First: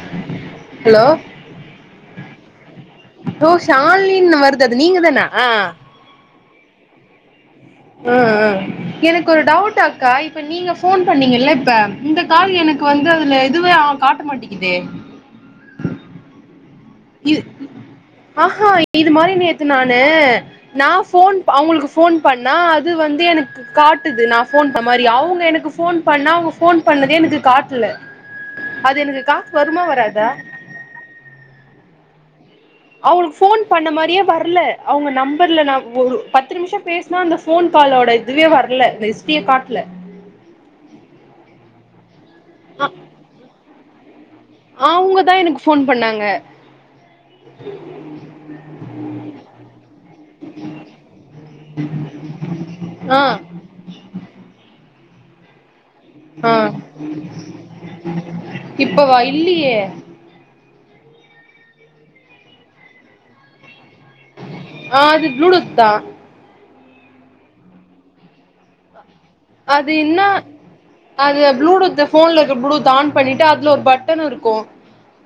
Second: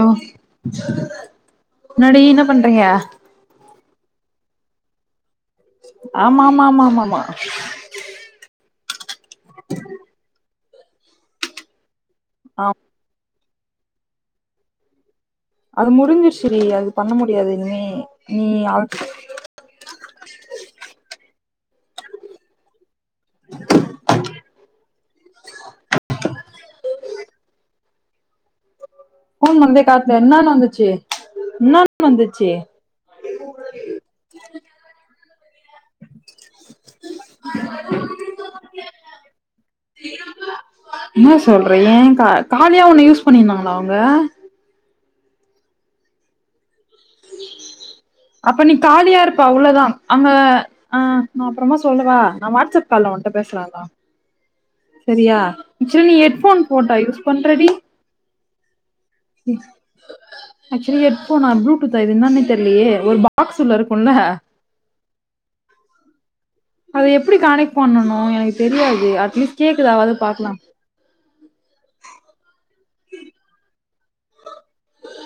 ஒ ஹலோ என்னாடி என்ன பண்றீங்க ஓ ஷாலினின் வருது அது நீங்க தானா ஆமா ஆமா ஆமா ஆமா ஆமா அ ஆ எனக்கு ஒரு டவுட் அக்கா இப்ப நீங்க ஃபோன் பண்ணீங்கல இப்ப இந்த கால் ஆ எனக்கு வந்து அதுல எதுவே அ காட்ட மாட்டிக்குதே அது முடிஞ்சிரிச்சுடி அது பண்ண இது முடியாது இனிமே நீ ஆஹா ஆ மாரி இது நேத்து நானு நா ஃபோன் அவுங்களுக்கு ஃபோன் பண்ணா அது வந்து எனக்கு காட்டுது நா ஃபோன் ப மாரி அவுங்க எனக்கு ஃபோன் பண்ணா அவுங்க ஃபோன் பண்ணதே எனக்கு காட்ல அது எனக்கு காசு ஃபோன் பண்ணதே வருமா காட்லயா வராதா இன்னானு வந்துச்சு இன்னானு வந்துச்சு அவுங்களுக்கு ஃபோன் பண்ண மாரியே வர்ல அவுங்க நம்பர்ல நா ஒ பத்து நிமிஷ பேசுனா அந்த ஃபோன் காலோட இதுவே வர்ல இந்த இஸ்ட்ரியே காட்ல இன்ன சொல்ற ஏ க காலியா உண்ண யூஸ் பண்ணிருதாங்களா அவுங்க அவுங்க தா எனக்கு ஃபோன் பண்ணாங்க அப்ப நீ காலியா இருப்பா அவ்ளோதா அங்க ஆஹ் நா அப்பறமா சொல்லவா நான் வாட்ஸ் அப் கால்ல ஆ உன்ட்ட பேசுற செரியா ஜுலி ஹெட்போன் போட்டா யூஸ் பண்றடி இப்ப வாயி ம் ஆக்சுலி ஹெட் ஃபோனா ப்ளூ டூத்தா இது என்னனே தெர்லயே ஒரு பாக்ஸ் உள்ள இருக்குல்ல ஆ அது ப்ளூ டூத் தா அத எப்டி கானக்ட் பண்ணனு எனக்கு தெரியாது அட்லீஸ்ட் அது கேக்குதாவது இன்னா பாக்கலா அதுல ப்ளூ டூத்ல போன்ல இருக்க ப்ளூத் ஆன் பண்ணிட்டு அதல ஒரு பட்டனு இருக்கு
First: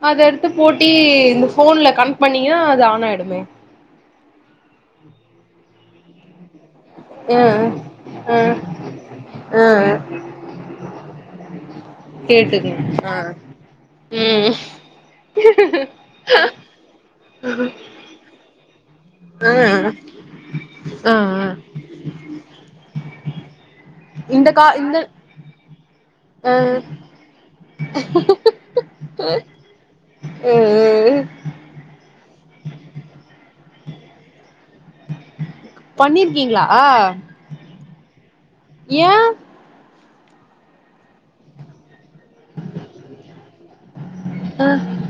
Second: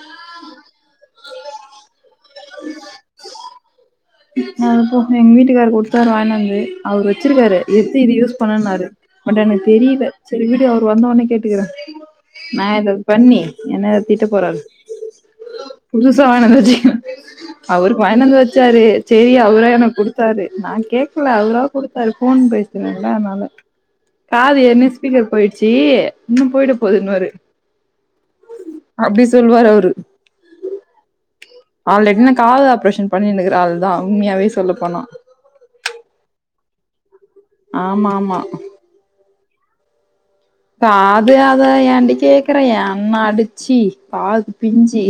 அத எடுத்து போட்டி இந்த போன்ல கனக்ட் பண்ணீங்கனா அது ஆன் ஆய்டுமே ம் அதுபோக எங்க வீட்டுக்காரு கொடுத்தாரு வேண்டான்டுருவே அவரு ஆ வச்சிருக்காரு எத்து இது ஆ யூஸ் பண்ணுனாரு பட் எனக்கு ஆ தெரில சரி விடு அவர் வந்த உடனே கேட்டுக்குறே நா கேட்டுங்க இத ஆ பண்ணி என்ன வேற திட்ட ம் போறாரு புதுசா வாங்கினு வந்தாச்சு அவரு வாய்ன்ட்டு வந்து வச்சாரு சேரி ஆ அவரே எனக்கு குடுத்தாரு நான் ஆ கேக்கல ஆ அவரா குடுத்தாரு ஃபோன் பேசனல அதனால இந்த காது கா ஏற்கனே இந்த ஸ்பீகர் போய்டுச்சி இன்னு போய்ட போதுன்னுவாரு ஹ அப்டி சொல்லுவாரு அவரு ம் ம் ம் அவ லெக்குன கால் ஆப்ரேஷன் பண்ணினுருகிற ஆள் தா உண்மயாவே சொல்ல போன பண்ணிருக்கீங்களா ஆம்மா ஆம்மா ஏன் காது அத ஏன்டி கேக்கற என் அண்ணா அடிச்சி காது பிஞ்சி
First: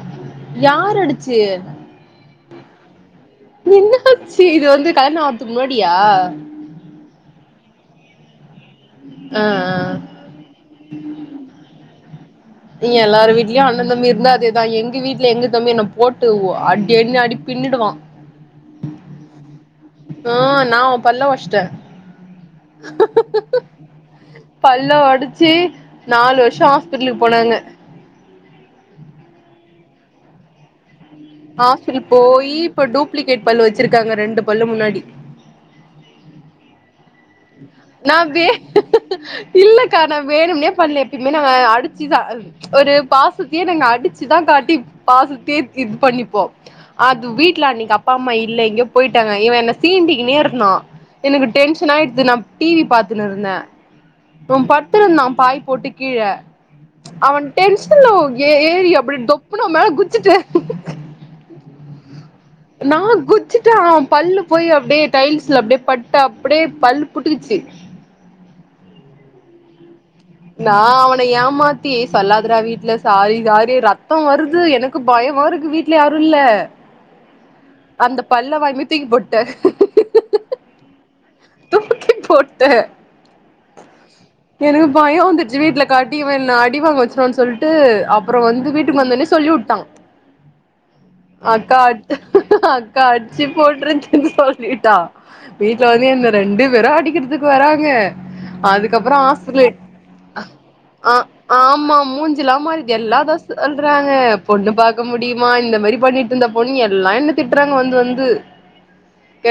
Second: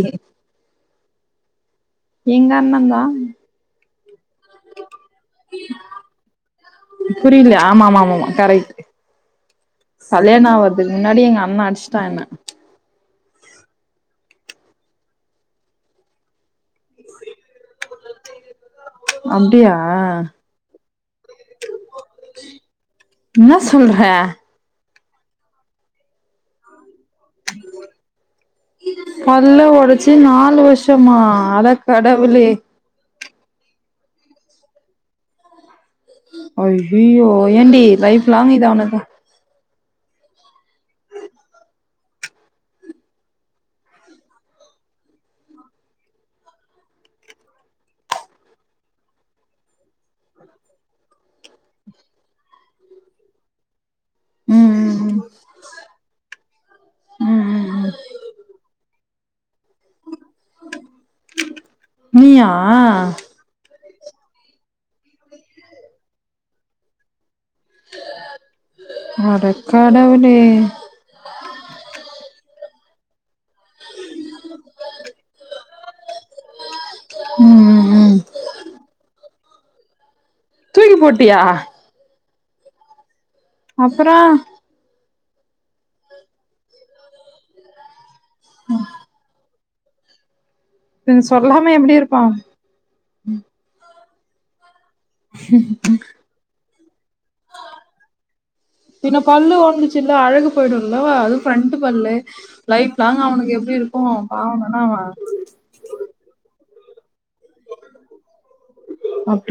யாரு அடிச்சி எங்க அண்ணன் தா என்னகா செய்து இது வந்து கல்யாணோ ஆவுறதுக்கு முன்னாடியா புரில ஆமா ஆமா ஆமாமா கரெக்ட் ஆ ஆ கல்யாணோ ஆவுறதுக்கு முன்னாடி எங்க அண்ண அடிஸ்ட்டா என்ன இங்க எல்லார் வீட்லயு அண்ண தம்பி இருந்தா அதேதா எங்க வீட்ல எங்க தம்பி என்ன போட்டு அடி அடினு அடிப் பின்னிடுவான் அப்டியா ஆ நா அவ பல்ல ஒடச்சிட்டே ன்ன சொல்ற பல்ல ஒடச்சு நாலு வருஷோ ஹாஸ்பிடலுக்கு போனாங்க பல்ல ஒடச்சு நாலு வருஷமா அடக் கடவுளே இப்போ டூப்ளிகேட் பல்லு வெச்சிருக்காங்க ரெண்டு பல்லு முன்னாடி அய்யிய்யோ நா வே இல்லக்கா நா வேணும்னே பண்ல எப்பயுமே நாங்க அடிச்சுதா ஒரு பாசத்தயே நாங்க அடிச்சுதா காட்டி பாசத்தயே இது பண்ணிப்போ அது வீட்ல அன்னிக்கு அப்பா அம்மா இல்ல எங்கேயோ போயிட்டாங்க இவன் என்ன சீண்டிகினே இருந்தான் எனக்கு டென்ஷன் ஆயிடுத்து நா டிவி பாத்துனு இருந்தே ம் இவன் ம் படுத்துனுருந்தா ம் பாய் போட்டு கீழ அவன் ம் ம் ம் டென்ஷன் ஆவுத ஏ ஏரியப் இப்டி தொப்புனு அவ மேல குச்சிட்ட நீயா நா குத் சுட்டு அவ பல்லு போய் அப்டியே டைல்ஸ்ல அப்டியே பட்டு அப்டியே பல்லு புட்டுக்குச்சு அடக்கடவுளே நா அவன ஏமாத்தி சொல்லாதரா வீட்ல சாரி சாரி எ ரத்தொ வருது எனக்கு பயமா இருக்கு வீட்ல யாரு இல்ல ம் ம் ம் அந்த பல்ல வாங்கி தூக்கி போட்ட தூக்கி போட்டியா தூக்கி போட்ட அப்பறோ எனக்கு பயொ வந்துருச்சு வீட்ல காட்டி இவ என்ன அடிவாங்க வெச்சிருவான் சொல்ட்டு அப் அப்பறோ வந்து வீட்டுக் வந்தொட்னே சொல்லிவுட்டாங் இது சொல்லாம அக்கா எப்டி இருப்பா அத் அடிச்சு போட்ருச்சுன் சொல்லிட்டா வீட்ல வந்து என்ன ரெண்டு பேரு அடிகறதுக் வராங்க பின்ன அதுக்கப்பறோ பல்லு ஹாஸ்பிட்லு ஒடஞ்சிச்சுல்ல அழகு போயிடுல்ல ஆ அதுவு ஃப்ரண்ட் ஆமா பல்லு மூஞ்சுலா லைஃப் எல்லா லாங் அதா அவனுக்கு எப்டி இருக்கு சொல்றாங்க பாவோ பொண்ணு தான அவ பாக்க முடியு மா இந்த மாரி பண்ணிட்டு இந்த பொண்ணு எல்லா என்ன திட்றாங்க வந்து வந்து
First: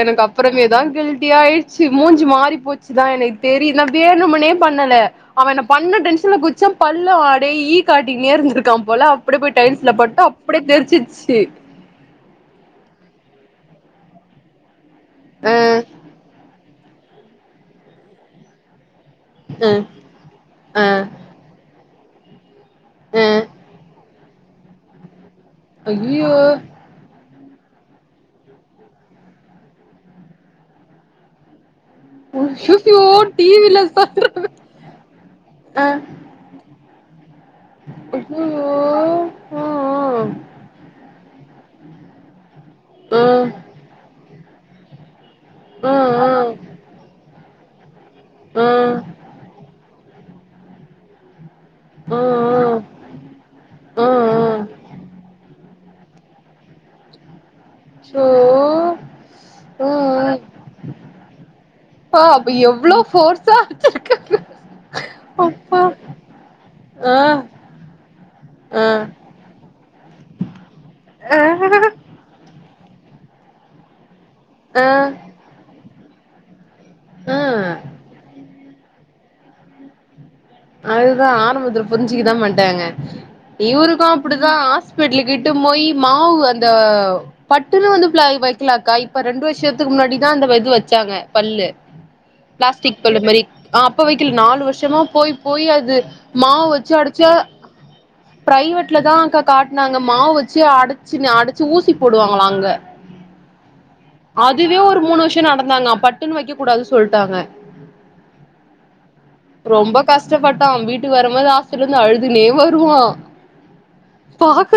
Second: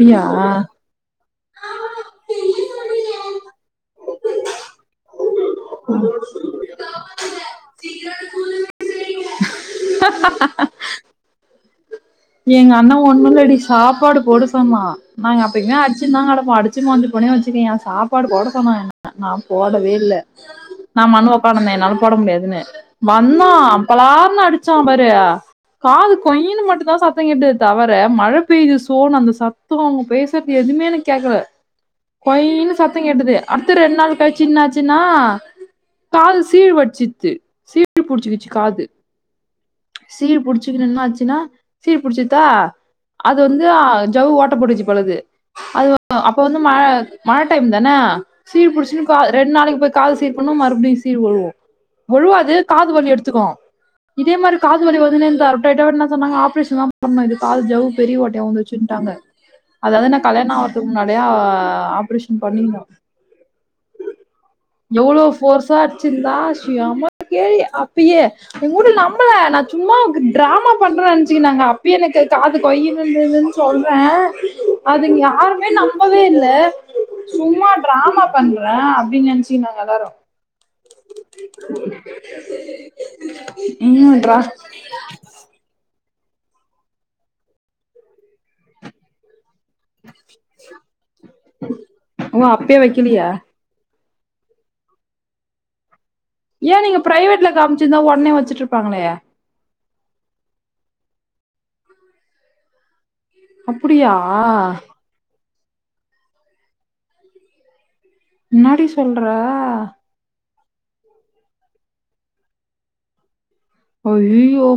எனக்கு அப்புறமேதா கில்ட்டியா ஆய்ர்ச்சு மூஞ்சு மாறி போச்சுதா எனக் தெரி நா வேணுமனே பண்ணல அவ என்ன பண்ண டென்ஷன்ல குத் சம் பல்லு ஆட ஈ காட்டினே இருந்திருக்கா போல அப்டியே போய் டைல்ஸ்ல பட்டு அப்டியே தெரிச்சிர்ச்சு எங்க அண்ணா ஒன்னு இல்லடி சாப்பாடு போட சொன்னா நாங்க ஆ அப்பயுமே அடிச்சுனுதாங்கடப்போ அடிச் சும்மா வந்து போனே வெச்சுக்கயே சாப்பாடு போட சொன்னா என்ன நா ஆ போடவே இல்ல நா ஆ மனுவ போங்கண்ணே என்னால போட முடியாதுன்ன ஆ வந்தா பளார்னு அடிச்சா பாரு காது ஐயோ கொய்யினு மட்டுந்தா சத் தே கேட்டது தவர மழ பெய்து சோனு அந்த சத்தொ அவுங்க பேசறது எதுமே எனக் கேக்கல கொய்யினு ஐயோ சத்தோ கேட்டது அடுத்த டிவில ரெண் நாள் கழிச்சி சொல்ற என்னாச்சுனா ஆ காது சீ வடிச்சிச்சி சீ ஐயோ புடிச்சுக்கிச்சு காது ஆ சீ புடிச்சு என்னா ஆச்சுனா சீ புடிச்சிதா அது ஆ வந்து ஜவ்வு ஓட்ட போட்டுச்சு போலக்குது அது அப்ப வந்து ம மழ டைம்தான சீ புடிச்சினு கா ரெண் நாளைக் போய் காது சீ பண்ண மறுபுடியு சீ ஒழுவு ஒழுவாது காது வலி எடுத்துக்கோ இதே மாரி காது வலி வந்தினே இருந்தா அப்டெட் என்ன சொன்னாங்க ஆப்ரேஷன் தான் இது காது ஜவ்வு பெரிய ஷோ ஓட்டையா வந்துச்சுருன்ட்டாங்க அதாது நா கல்யாண ஆவரதுக்கு முன்னாடியே ப்பா ஆப்ரேஷன் அப்ப பண்ணினு எவ்ளோ ஃபோர்ஸா அடிச்சிருக்காங்க எவ்ளோ ஃபோர்ஸா அப்பா அட்சிருந்தா செமா ஆ கே அப் பயே எங்க ஆ ஊடு நம்பல நா சும்மா ட்ராமா பண்றேன் ஆ நாங்க அப்பயே எனக்கு காது கொய்ன்னு இருந்ததுன் சொல்றே ஆ அதுங்க யாருமே நம் பவே இல்ல ஆ சும்மா ட்ராமா பண்றே அப்டின் நெனச்சிக்டாங்க எல்லாரு அதுதா ஆரம்பத்துல புரிஞ்சிக்கதா மாட்டாங்க இவுருக்கு ம் டிரா அப்டிதா ஹாஸ்பிட்லுக்கு இட் போய் மாவு அந்த பட்டுனு வந்து வைக்கலாக்கா இப்ப ரெண்டு வர்ஷத் துக்கு முன்னாடிதா அந்த இது வெச்சாங்க பல்லு ஓ அப்பயே ப்ளாஸ்டிக் பல்லு வைக்கலையா மாரி அப்ப வெக்கல நாலு வர்ஷமா போய் போய் அது மாவு ஏன் வெச்சு நீங்க அடிச்சா பிரைவேட்ல காமிச்சிருந்தா உடனே வச்சுட்டு இருப்பாங்களே ப்ரைவேட்லதா க காட்னாங்க மாவு வெச்சு அடச்சு அடச்சு ஊசி போடுவாங்ளா அங்க அப்படியா அதுவே ஒரு மூணு வருஷ நடந்தாங்க பட்டுன்னு வைக்க கூடாது சொல்ட்டாங்க என்னாடி சொல்ற கஷ்டப்பட்டோ வீட்டுக்கு வரும்போது ஆஸ்பிடல இருந்து அழுதுனே வருவோ ஐயய்யோ! பாக்க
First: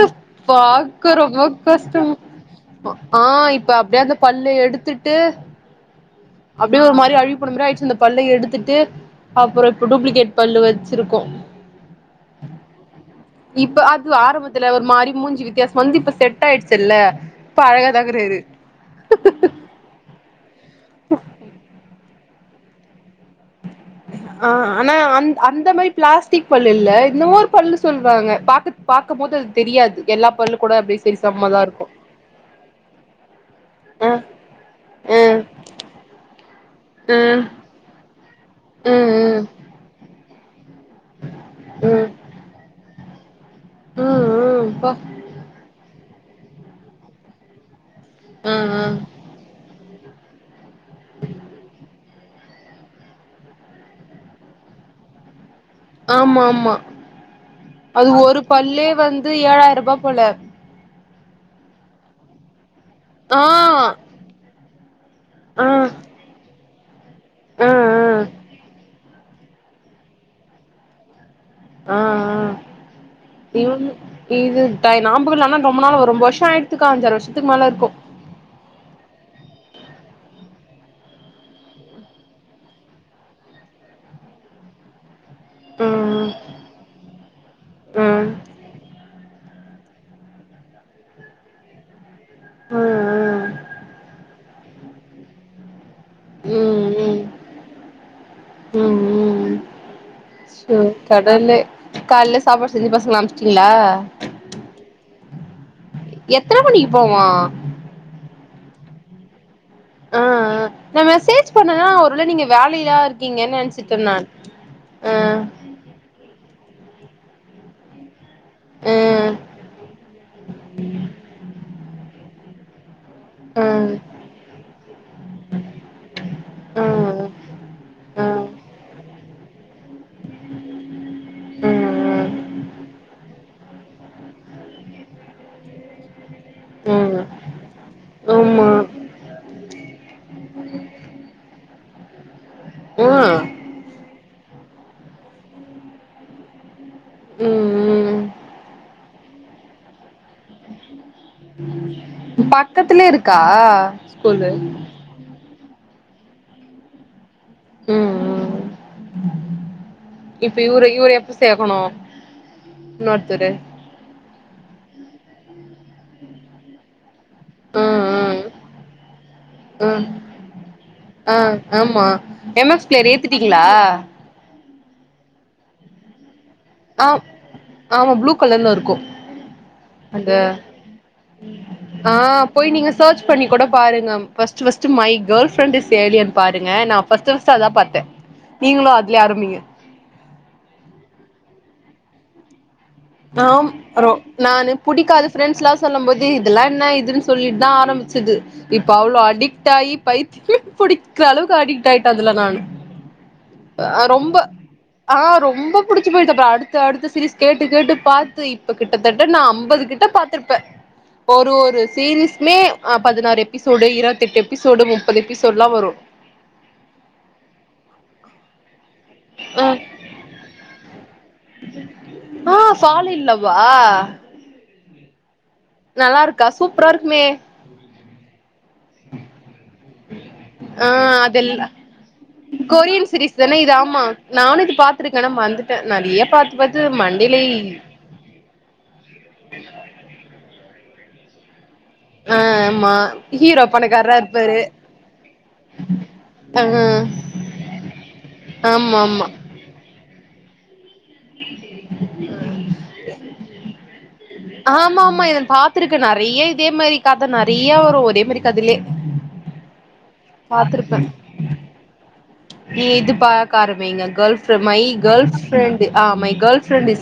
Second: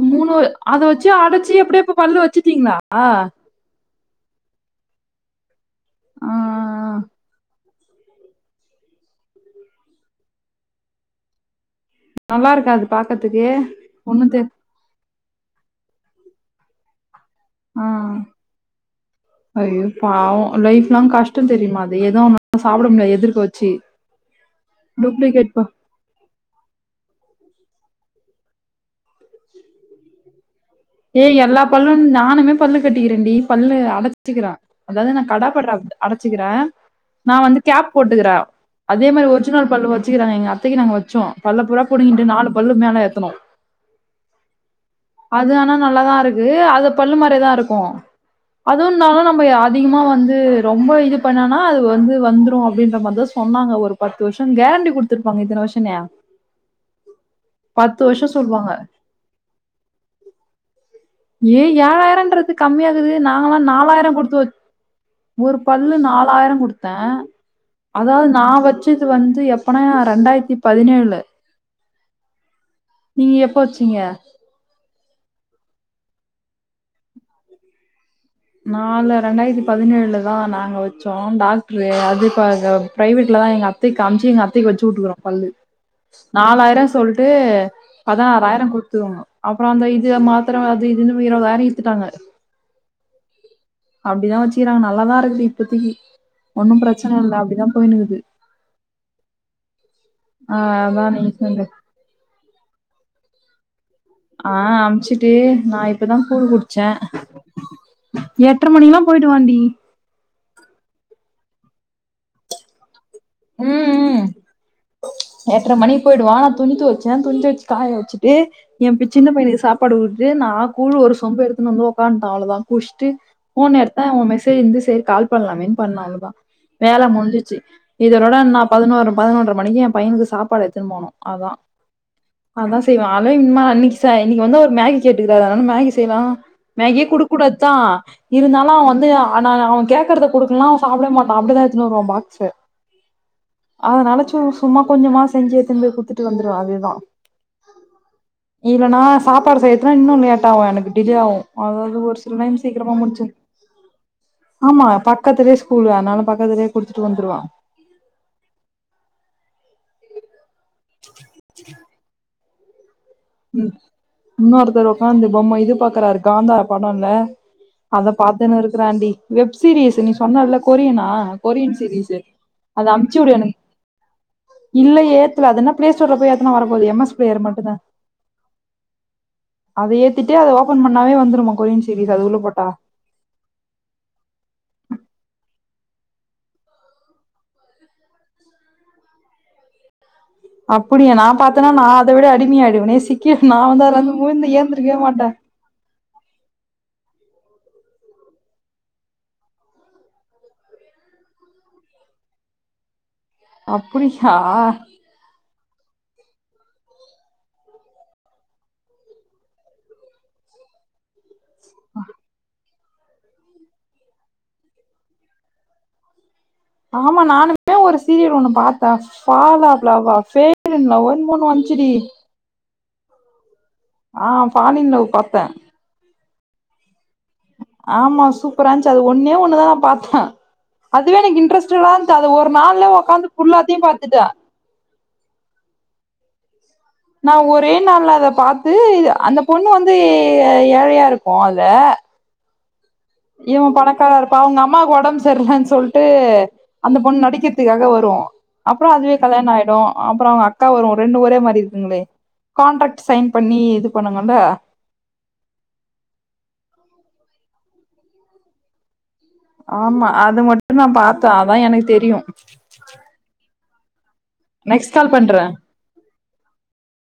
அத வச்சு பாக்க ரொம்ப அடச்சு அப்படியே இப்ப கஷ்டம் பல்லு வச்சுட்டீங்களா? ஆ இப்ப அப்படியா பல்லு எடுத்துட்டு அப்டி ஒரு மாரி அழிவு போற மாரி ஆயிடுச்சு இந்த பல்ல எடுத்துட்டு அப்பற இப்ப டூப்ளிகேட் பல்லு வச்சிருக்கோ நல்லாருக்கா அது பாக்றதுக்கு ஒண்ணு தெ ல ஒரு மாறி மூஞ்சி வித்தியாச வந்து இப்ப செட் ஆயிடுச்சல்ல இப்ப ஆ. அழகா தா இருக்குறாரு ஐயோ பாவோ லைஃப்லா கஷ்ட தெரியுமா அது எதோ [inaudible] சாப்பட முடியாது எதிர்க்க வச் ஆ ஆனா அந்த ப அந்த மாரி பிளாஸ்டிக் பல்லு இல்ல இன்னமோரு பல்லு சொல்லுவாங்க பாக்க பாக்கும் போது அது தெரியாது எல்லா பல்லு கூட சரி ஏய் எல்லா சமமாதா இருக்கு பல்லு நானுமே பல்லு கட்டிக்கிறேண்டி பல்லு ஆ அடைச்சுக்கிற அதாவது நா ஆ கடாப்பல்லு அப் அடடச்சுக்கிறே ஆ நா ம் வந்து கேப் போட்டுக்கிறே ம் அதே மாரி ஒரிஜினல் பல்லு வச்சுக்கிறேங்க எங்க அத்தைக்கு நாங்க வச்சோ பல்ல பூரா ம் புடுங்கிட்டு நாலு பல்லு மேல ஏத்தணோ ம் ம் ப அது ஆனா நல்லாதா இருக்கு அது பல்லு மாரி தா இருக்கு ம் அதுவு ம் இருந்தாலு நம்ம அதிகமா வந்து ரொம்ப இது பண்ணனா அது வந்து வந்துரு அப்படின்ற மாரி தா சொன்னாங்க ஒரு பத்து வருஷ கேரண்டி குடுத்துருப்பாங்க இத்தனை வருஷ ஆமா ஆமா பத்து அது வருஷோ ஒரு சொல்வாங்க பல்லே வந்து ஏழாயிரூபா போல ஏ ஏழாயிரம்ன்றது கம்மியா இர்குது ஆ நாங்கல்லா நாலாயிர குடுத்து வச் ஒரு ஆ ஆ பல்லு நாலாயிர குடுத்தே அதாவது நா வச்சு இது வந்து எப்பனாா ரெண்டாயிரத்தி பதினேழுல ஆ ஆ எப்ப இவன் வச்சீங்க இது ட்டாய் நா [unintelligible] ரொம்ப நாளா ஒரு ரொம்ப வருஷ ஆயிருச்சுக்கா அஞ்சாரு வருஷத்துக்கு மேல இருக்கு நாலு ரெண்டாயிரத்தி பதினேழுல தா நாங்க வச்சோ டாக்டரு அது இப்ப அ ப்ரைவேட்ல தா எங்க அப் கத்தை காமிச்சுங் எங்கத்தைக்கு வச்சு வுட்டுருக்குறோ பல்லு ம் நாலாயிர சொல்ட்டு ம் பதினாறாயிர குடுத்துர்னு அப்பற அந்த இது மாத்திர அது இதுன்னு இருபதாயிர இழுத்துட்டாங்க ம் ம் அப்படிதா வச்சுக்கிறாங்க நல்லாதா இருக்குது இப்பத்தக்கி ம் ஒன்னும் பிரச்சன ம் இல்ல அப்டிதா போயினுகுது ம் ம் ஆ சோ அதா நீங்க கடவுளே சொல்லு காலைல சாப்பாடு செஞ்சு பசங்கலா அனுச்சிட்டீங்களா ஆ அமுச்சுட்டு நா இப்பதா கூழ் எத்தன குடிச்சே மணிக்கு போவா எட்ற மணில்லா போய்டு வாண்டி ஆ ஆ நா மெசேஜ் பண்ணேனா ஒருவேள நீங்க வேலையா இரு க்கிங்கன்னு நெனச்சிட்ட நா ஆ எட்டற மணி போயிடுவோ நா துணி தொவச்ச துணி தொவச்சு காய வச்சு ட்டு ஆ என் சின்ன பையனுக்கு சாப்பாடு விட்டு நா கூழ் ஒரு சொம்ப எடுத்துன்னு வந்து ஒக்கான்டே அவ்ளதா குஷ்ட்டு ஆ ஆ போன் எடுத்தா அவ மெசேஜ் இருந்து சரி கால் பண்ணலாமேன்னு பண்ண அவ்ளோதா வேலை முடிஞ்சிச்சு ஆ ஆ இதோட நா பதினோரு பதினொன்றரை மணிக்கு எ பையனுக்கு சாப்பாடு எடுத்துன்னு போனு அதா அதா செய்வ அவ இம்மா இன்னைக்கு செ இன்னைக்கு வந்து ஒரு மேகி கேட்டுக்கறாரு அதனால மேகி செய்யலா மேகியே ஆ குடுக்க கூடாதுதா ஆமா இருந்தாலு அவ வந்து ஆனா அவ கேக்குறத குடுக்கலனா அவ சாப்பட மாட்டா அப்படிதா எடுத்துனுவருவா பாக்ஸ்ஸ உ அதனால சு சும்மா கொஞ்சமா செஞ்சு ஏத்துனு போய் குத்துட்டு வந்துருவே அதுக்குதா ம் ம் இல்லனா சாப்பாடு செய்யறதுனா இன்னு லேட் ஆவு எனக்கு டிலே ஆவு அதது ஒரு த்துருவேன் சீக்கிரமா பக்கத்துலே முடிச்சு இருக்கா ஸ்கூலு ஆமா பட் பக்கத்துலயே ஸ்கூல் அதனால பக்கத்துலே குடுத்துட்டு வந்துடுவா ம் ம் இப்ப இவ்ர இவ்ர எப்ப சேக்கணு நோட்த்ற இன்னொருத்தடவ உக்காந்து பொம்ம எதிர்பாக்குறாரு காந்தா படொல ஆ அத பார்த்துனே இருக்கறான்டி வெப் சீரீஸ் ம் நீ சொன்னல கொரியனா கொரியன் சீரிஸ் ஆமா ஆ எம் எஸ் பிளேயர் ஏத்திட்டீங்களா இல்ல ஏத்துல அதுன்னா பிளேஸ்டோர்ல போய் ஏத்துனா வர போது எம் ஆ எஸ் பிளயர் மட்டு்ந்தா ஆமா ப்ளூ கலர்ல இருக்கு அத ஏத்திட்டு அந்த அது ஓபன் பண்ணாவே வந்துருமா கொரியன் ஆ சீரிஸ் அது உள்ள போட்டா போய் நீங்க சர்ச் பண்ணி கூட பாருங்க first first my girlfriends alien பாருங்க நா ஃபர்ஸ்ட் ஃபர்ஸ்ட் அதுதா பாத்த நீங்களு அதுலே ஆரம்பிங்க அப்டியா நா பாத்தனா நா அதவிட அடிமை ஆய்டுவனே சி ராம் ரோ நானு புடிக்காது ஃப்ரெண்ட்ஸ்லா சொல்லும் போது இதெல்லா என்ன இதுன் சொல்லிட்டுதா ஆரம்பிச்சுது இப்ப அவ்ளோ அடிக்ட் ஆயி பைத்தியம் புடிக்கிற அளவுக்கு அடிக்ட் ஆயிட்ட அதுல நானு ஆ ரொம்ப அப்படியா ஆ ரொம்ப புடிச்சு போயிட்ச்சி அப்றொ அடுத்த அடுத்து சீரீஸ் கேட்டு கேட்டு பாத்து இப்ப கிட்டதட்ட நா அம்பது கிட்ட பாத்திருப்ப ஒரு ஒரு சீரீஸ்மே ஆ பதினாறு எபிசோடு இருவத்தெட்டு எபிசோடு முப்பது எபிசோட்லா வரு ஆமா நானுமே ஒரு சீரியல் ஒண்ணு பாத் ப ஆ ஃபார்மட் லவ்வா பிரெமின் லவ்வா என்னமோ ஒன்னு வன்ச்சு டீ ஆ ஃபால் இன் லவ்வா ஆ ஃபாலின் லவ் பாத்த நல்லாருக்கா சூப்ரா இருக்குமே ஆமா சூப்பரான்ச் அது ஒன்னே ஒண்ணுதா நா பாத்த ஆ அதுவே எனக்கு அதெல்லா இன்ட்ரெஸ்டடா இருந்தது அது ஒரு நாள்யே கொரியன் ஒக்காந்து ஃபுல்லாத்தயு பாத்துட்ட பாத்துருக்கேனா மறந்துட்ட நறிய பாத்து டெட்ர்மன் நா ஒரே நாள்ல அத பாத்து அந்த பொண்ணு வந்து ஏழையா இருப்பா அதுல அ ஆமா இவ ஹீரோ பணக்காரா பணக்காரரா இருப்பா இருப்பாரு அவ்ங்க அம்மாக்கு ஒடம்பு சரியில்லன் சொல்ட்டு ஆ அந்த பொண்ணு நடிக்கிறதுக்காக வரு அப்றொ ஆமா அதுவே ஆமா கல்யாணொ ஆய்டு அப்றொ அவங்க அக்கா வரு ரெண்டு ஒரே மாதிரி இருக்குங்களே கான்ட்ராக்ட் சைன் பண்ணி இது பண்ணுங்கல ஆமா ஆமா இதன் பாத்ருக்கே நறைய இதே மாரி கத நறைய வரு ஒரே மாரி கதைலயே ஆமா அது மட்டு நா பாத்த அதா எனக்கு தெரியு நீ இது பாக்க ஆரம்பிங்க girl ஃப்ர my next call girl பண்றே ஃபிரெண்ட் ஆ மை கேர்ள் ஃப்ரெண்ட் இஸ்